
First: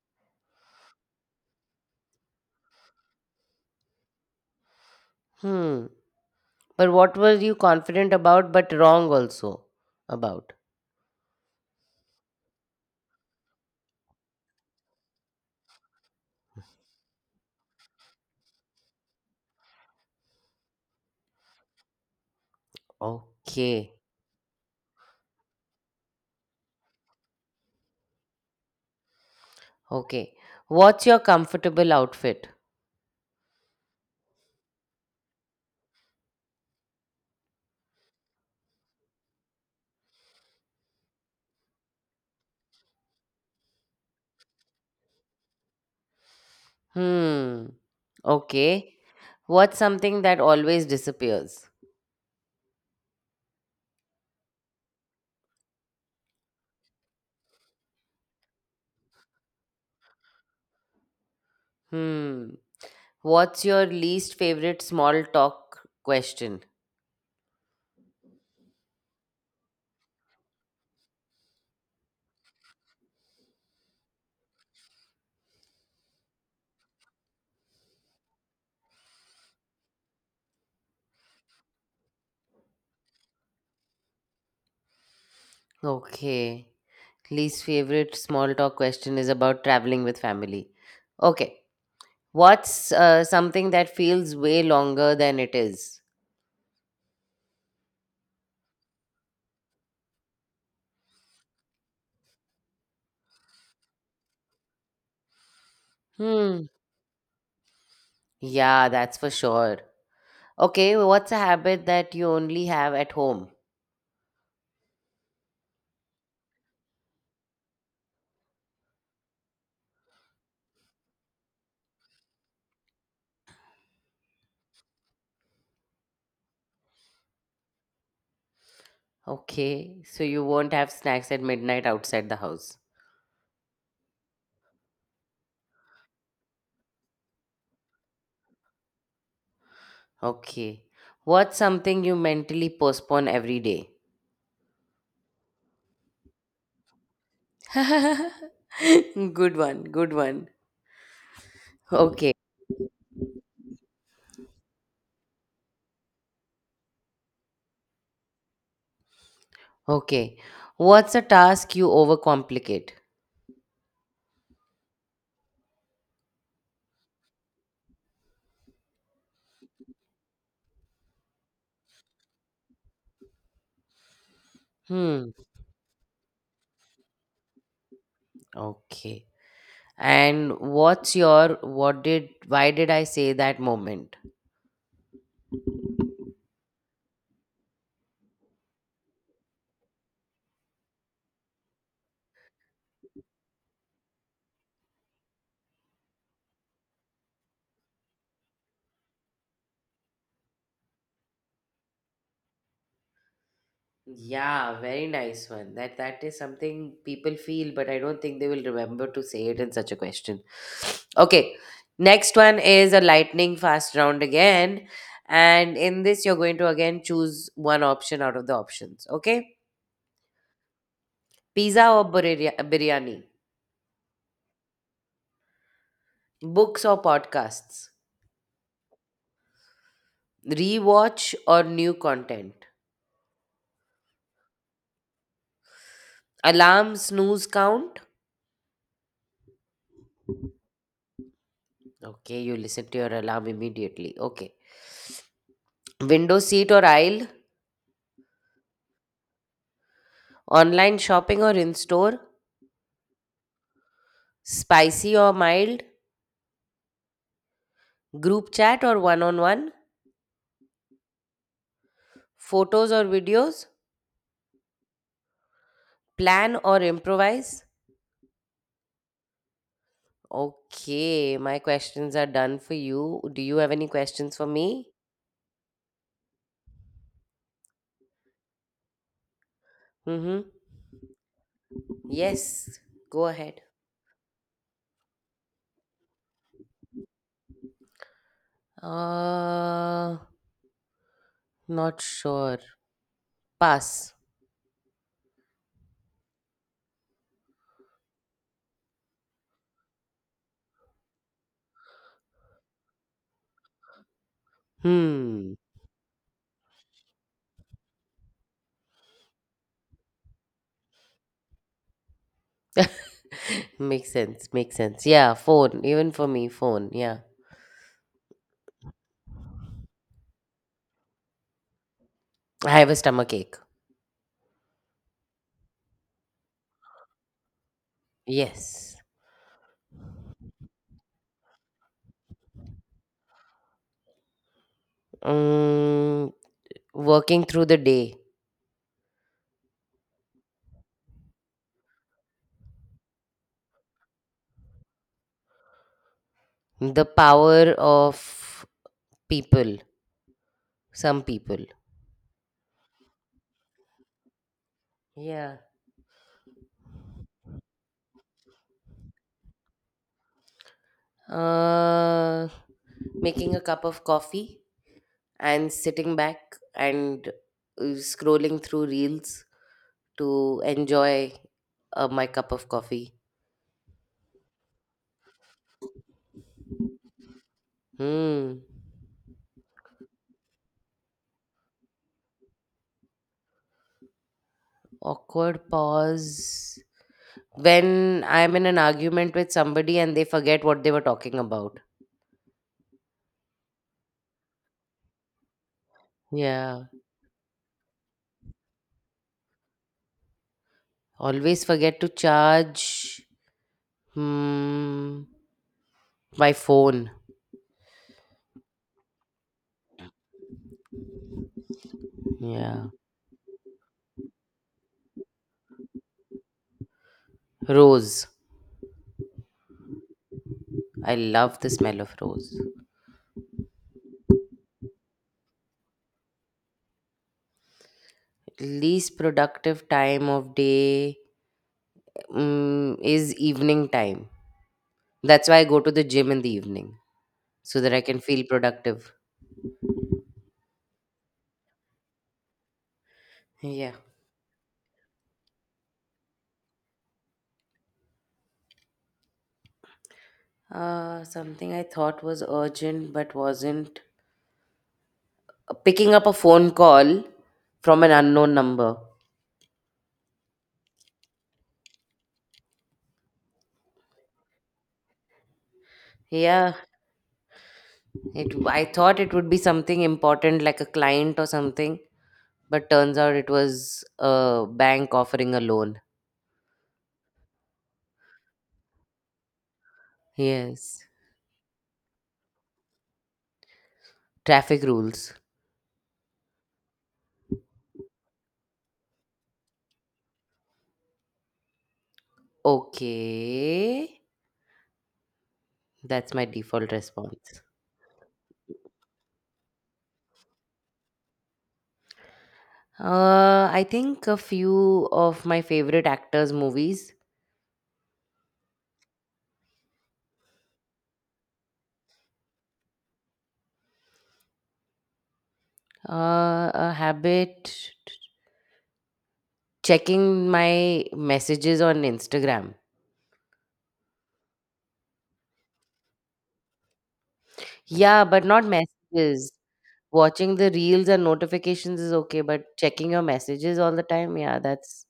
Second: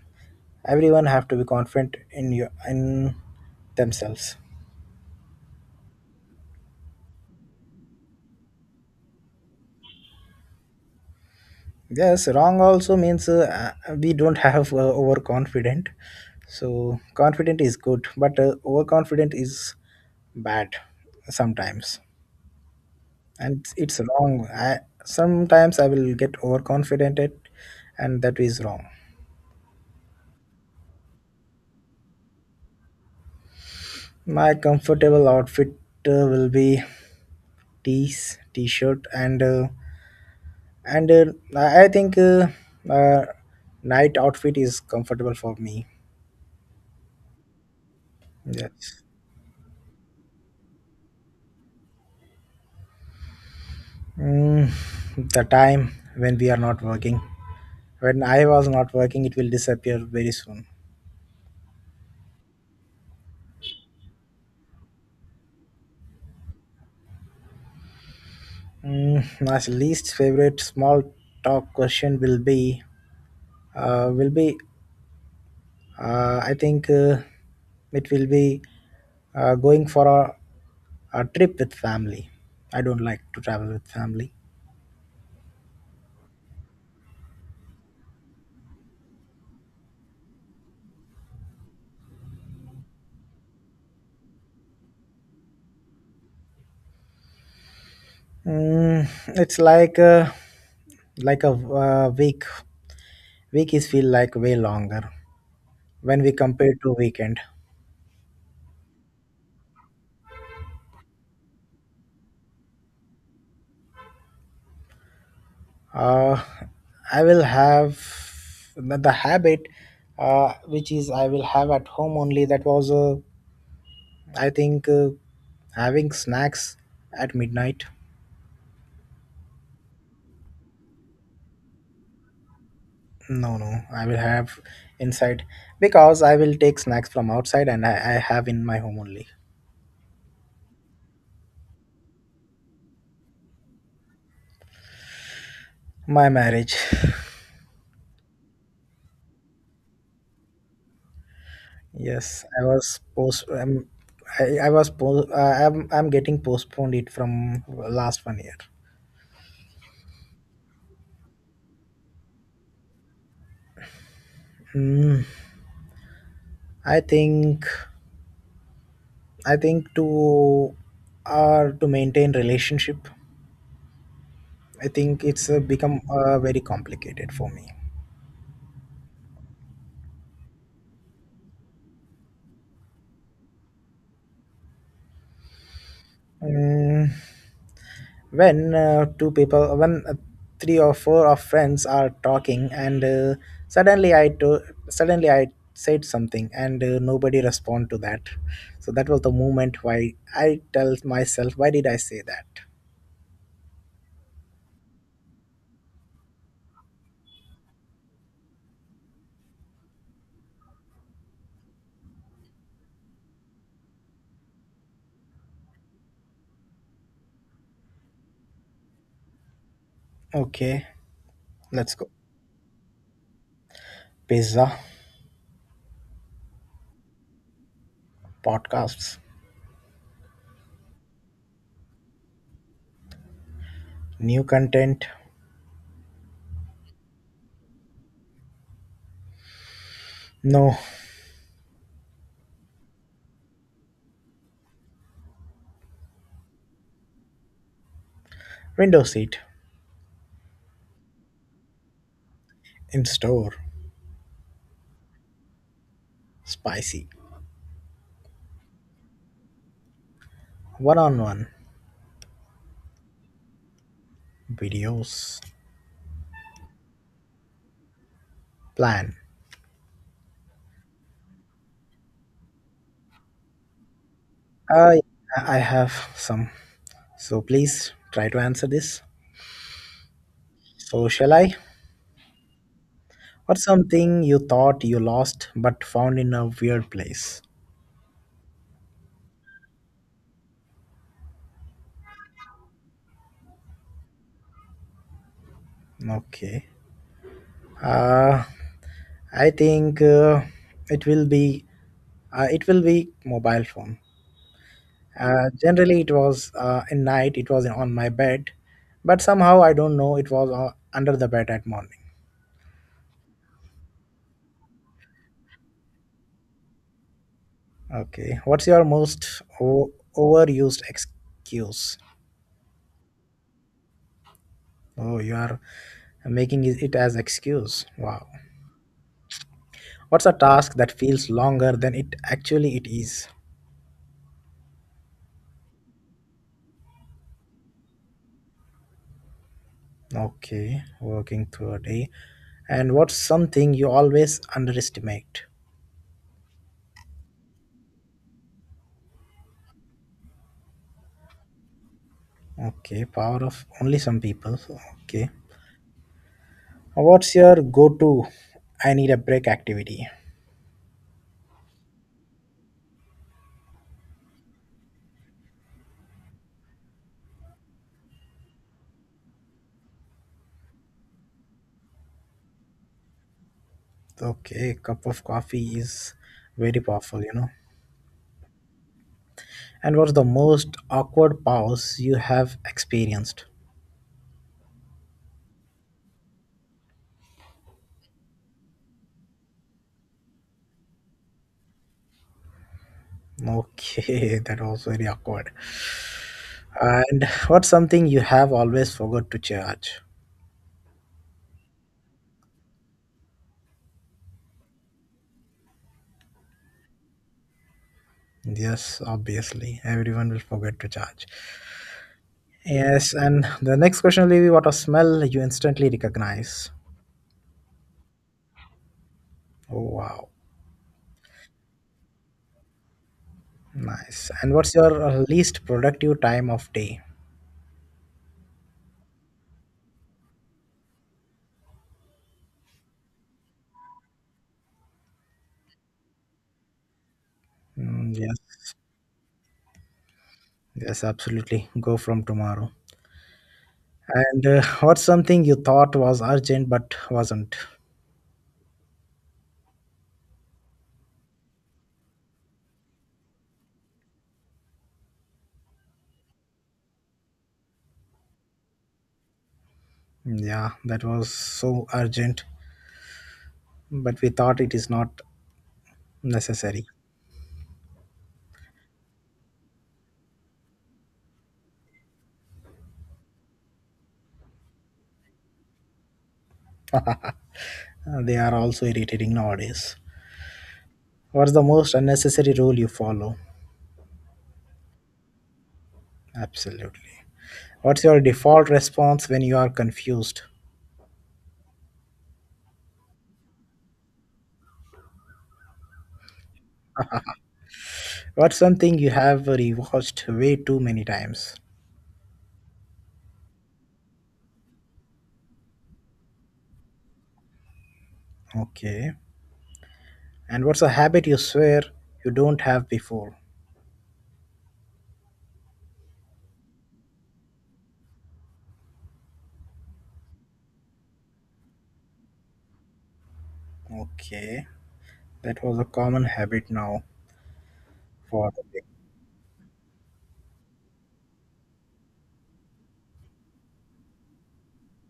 [SPEAKER 2] Everyone have to be confident in your in themselves.
[SPEAKER 1] Hmm. But what were you confident about but wrong also about?
[SPEAKER 2] Yes, wrong also means uh, uh, we don't have uh, overconfident. So confident is good, but uh, overconfident is bad sometimes. And
[SPEAKER 1] Okay.
[SPEAKER 2] it's wrong. I, sometimes I will get overconfident at- and that is wrong.
[SPEAKER 1] Okay. What's your comfortable outfit?
[SPEAKER 2] My comfortable outfit uh, will be tees, t-shirt, and uh, and uh, I think uh, uh, night outfit is comfortable for me.
[SPEAKER 1] Hmm. Okay.
[SPEAKER 2] Yes.
[SPEAKER 1] What's something that always disappears?
[SPEAKER 2] mm, the time when we are not working, when I was not working, it will disappear very soon.
[SPEAKER 1] Hmm. What's your least favorite small talk question?
[SPEAKER 2] mm, my least favorite small talk question will be uh, will be uh, I think uh, it will be uh, going for a, a trip with family. I don't like to travel with family.
[SPEAKER 1] Okay. Least favorite small talk question is about traveling with family. Okay. What's uh, something that feels way longer than it is?
[SPEAKER 2] Mm, it's like a, like a uh, week Weeks feel like way longer when we
[SPEAKER 1] Hmm.
[SPEAKER 2] compare to weekend.
[SPEAKER 1] Yeah, that's for sure. Okay. Well, what's a habit that you only have at home?
[SPEAKER 2] Uh, I will have the, the habit, uh, which is I will have at home only. That was, uh, I think, uh, having snacks at midnight.
[SPEAKER 1] Okay. So you won't have snacks at midnight outside the house.
[SPEAKER 2] No, no, I will have inside, because I will take snacks from outside and I, I have in my home only.
[SPEAKER 1] Okay. What's something you mentally postpone every day?
[SPEAKER 2] My marriage.
[SPEAKER 1] Good one, good one. Okay.
[SPEAKER 2] Yes, I was post. Um, I, I was post. Uh, I'm I'm getting postponed it from last one year.
[SPEAKER 1] Okay. What's a task you overcomplicate?
[SPEAKER 2] Mm, I think I think to uh, to maintain relationship, I think
[SPEAKER 1] Hmm.
[SPEAKER 2] it's uh, become uh, very complicated for me.
[SPEAKER 1] Okay. And what's your what did why did I say that moment?
[SPEAKER 2] Mm, when uh, two people, when uh, three or four of friends are talking, and uh, suddenly I to, suddenly I said something, and uh, nobody respond to that. So that was the moment why I tell myself, why did I say that?
[SPEAKER 1] Yeah, very nice one. That that is something people feel, but I don't think they will remember to say it in such a question. Okay. Next one is a lightning fast round again. And in this, you're going to again choose one option out of the options. Okay.
[SPEAKER 2] Okay,
[SPEAKER 1] Pizza
[SPEAKER 2] let's
[SPEAKER 1] or
[SPEAKER 2] go.
[SPEAKER 1] birya- biryani?
[SPEAKER 2] Pizza.
[SPEAKER 1] Books or podcasts?
[SPEAKER 2] Podcasts.
[SPEAKER 1] Rewatch or new content?
[SPEAKER 2] New content.
[SPEAKER 1] Alarm snooze count?
[SPEAKER 2] No.
[SPEAKER 1] Okay, you listen to your alarm immediately. Okay. Window seat or aisle?
[SPEAKER 2] Window seat.
[SPEAKER 1] Online shopping or in store?
[SPEAKER 2] In store.
[SPEAKER 1] Spicy or mild,
[SPEAKER 2] Spicy.
[SPEAKER 1] group chat or one on one,
[SPEAKER 2] One-on-one.
[SPEAKER 1] photos or videos,
[SPEAKER 2] Videos.
[SPEAKER 1] plan or improvise.
[SPEAKER 2] Plan.
[SPEAKER 1] Okay, my questions are done for you. Do you have any questions for me?
[SPEAKER 2] I i have some, so please try to answer this.
[SPEAKER 1] Mm-hmm.
[SPEAKER 2] So shall I?
[SPEAKER 1] Yes, go ahead.
[SPEAKER 2] What's something you thought you lost but found in a weird place?
[SPEAKER 1] Uh, not sure. Pass.
[SPEAKER 2] Okay. uh I think uh, it will be uh, it will be mobile phone. Uh,
[SPEAKER 1] Hmm.
[SPEAKER 2] generally it was, uh, in night it was on my bed, but somehow I don't know, it was uh, under the bed at morning.
[SPEAKER 1] Makes sense. Makes sense. Yeah, phone. Even for me, phone. Yeah.
[SPEAKER 2] Okay. What's your most o- overused excuse?
[SPEAKER 1] I have a stomach ache.
[SPEAKER 2] Oh, you are making it it as excuse. Wow.
[SPEAKER 1] Yes.
[SPEAKER 2] What's a task that feels longer than it actually it is?
[SPEAKER 1] Mm, working through the day.
[SPEAKER 2] Okay, working through a day. And what's something you always underestimate?
[SPEAKER 1] The power of people, some people.
[SPEAKER 2] Okay, power of only some people. Okay.
[SPEAKER 1] Yeah.
[SPEAKER 2] What's your go-to I need a break activity?
[SPEAKER 1] Uh, making a cup of coffee and sitting back and uh, scrolling through reels to enjoy uh, my cup of coffee.
[SPEAKER 2] Okay, cup of coffee is very powerful, you know.
[SPEAKER 1] Hmm.
[SPEAKER 2] And what's the most awkward pause you have experienced?
[SPEAKER 1] Awkward pause. When I'm in an argument with somebody and they forget what they were talking about.
[SPEAKER 2] Okay, that was very awkward.
[SPEAKER 1] Yeah.
[SPEAKER 2] And what's something you have always forgot to charge?
[SPEAKER 1] Always forget to charge hmm, my phone.
[SPEAKER 2] Yes, obviously, everyone will forget to charge.
[SPEAKER 1] Yeah.
[SPEAKER 2] Yes, and the next question will be what a smell you instantly recognize.
[SPEAKER 1] Rose.
[SPEAKER 2] Oh, wow,
[SPEAKER 1] I love the smell of rose.
[SPEAKER 2] nice. And what's your uh, least productive time of day?
[SPEAKER 1] Least productive time of day mm, is evening time. That's why I go to the gym in the evening so that I
[SPEAKER 2] Mm,
[SPEAKER 1] can feel
[SPEAKER 2] yes,
[SPEAKER 1] productive.
[SPEAKER 2] yes, absolutely. Go from tomorrow.
[SPEAKER 1] Yeah.
[SPEAKER 2] And uh, what's something you thought was urgent but wasn't?
[SPEAKER 1] Uh, something I thought was urgent but wasn't. Picking up a phone call from an unknown number.
[SPEAKER 2] Yeah, that was so urgent, but we thought it is not
[SPEAKER 1] Yeah,
[SPEAKER 2] necessary.
[SPEAKER 1] it. I thought it would be something important like a client or something, but turns out it was a bank offering a loan.
[SPEAKER 2] Uh, they are also irritating nowadays.
[SPEAKER 1] Yes.
[SPEAKER 2] What's the most unnecessary rule you follow?
[SPEAKER 1] Traffic rules.
[SPEAKER 2] Absolutely. What's your default response when you are confused?
[SPEAKER 1] Okay. That's my default response.
[SPEAKER 2] What's something you have rewatched way too many times?
[SPEAKER 1] Uh, I think a few of my favorite actors' movies.
[SPEAKER 2] Okay. And what's a habit you swear you don't have before?
[SPEAKER 1] Uh, a habit checking my messages on Instagram.
[SPEAKER 2] Okay. That was a common habit now
[SPEAKER 1] Yeah, but
[SPEAKER 2] for
[SPEAKER 1] not
[SPEAKER 2] the
[SPEAKER 1] messages. Watching the reels and notifications is okay, but checking your messages all the time, yeah, that's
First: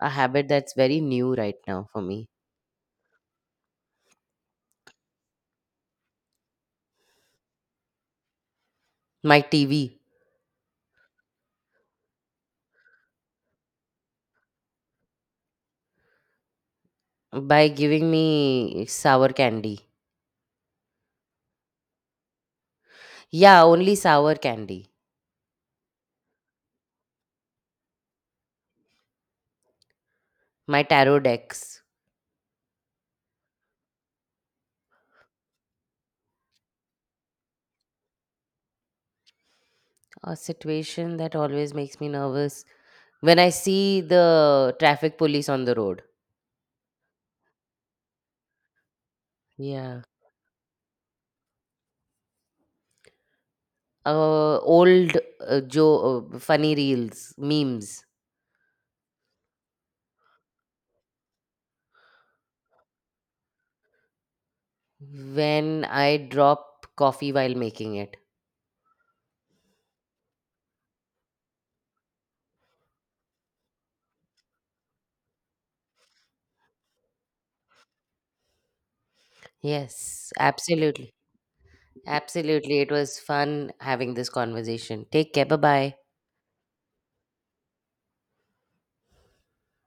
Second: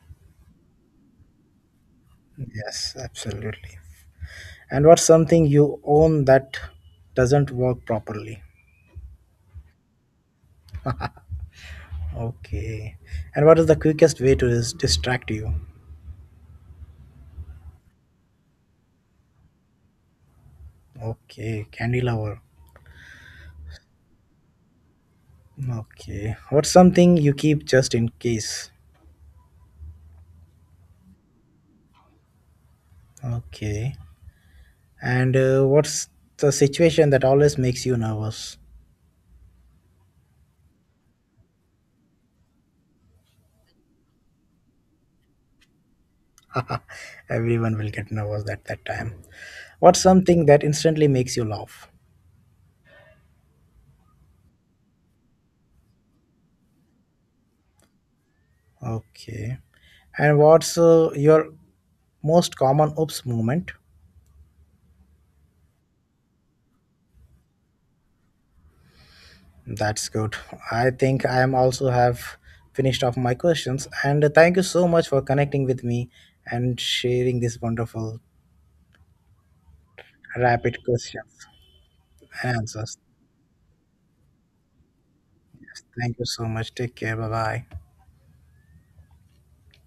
[SPEAKER 1] a habit that's very new right now for me.
[SPEAKER 2] big. Yes, absolutely. And what's something you own that doesn't work properly?
[SPEAKER 1] My T V
[SPEAKER 2] Okay. And what is the quickest way to dis- distract you?
[SPEAKER 1] by giving me sour candy.
[SPEAKER 2] Okay, candy lover.
[SPEAKER 1] Yeah, only sour candy.
[SPEAKER 2] Okay. What's something you keep just in case?
[SPEAKER 1] My tarot decks.
[SPEAKER 2] Okay. And uh, what's the situation that always makes you nervous?
[SPEAKER 1] A situation that always makes me nervous when I see the traffic police on the road.
[SPEAKER 2] Everyone will get nervous at that time. What's
[SPEAKER 1] Yeah.
[SPEAKER 2] something that instantly makes you laugh?
[SPEAKER 1] Uh, old uh, Joe, uh, funny reels, memes.
[SPEAKER 2] Okay. And what's uh, your most common oops moment?
[SPEAKER 1] When I drop coffee while making it.
[SPEAKER 2] That's good. I think I am also have finished off my questions, and thank you so much for connecting with me and sharing these wonderful
[SPEAKER 1] Yes,
[SPEAKER 2] rapid
[SPEAKER 1] absolutely.
[SPEAKER 2] questions and
[SPEAKER 1] Absolutely. It
[SPEAKER 2] answers.
[SPEAKER 1] was fun having this conversation. Take care. Bye bye.
[SPEAKER 2] Thank you so much. Take care. Bye bye.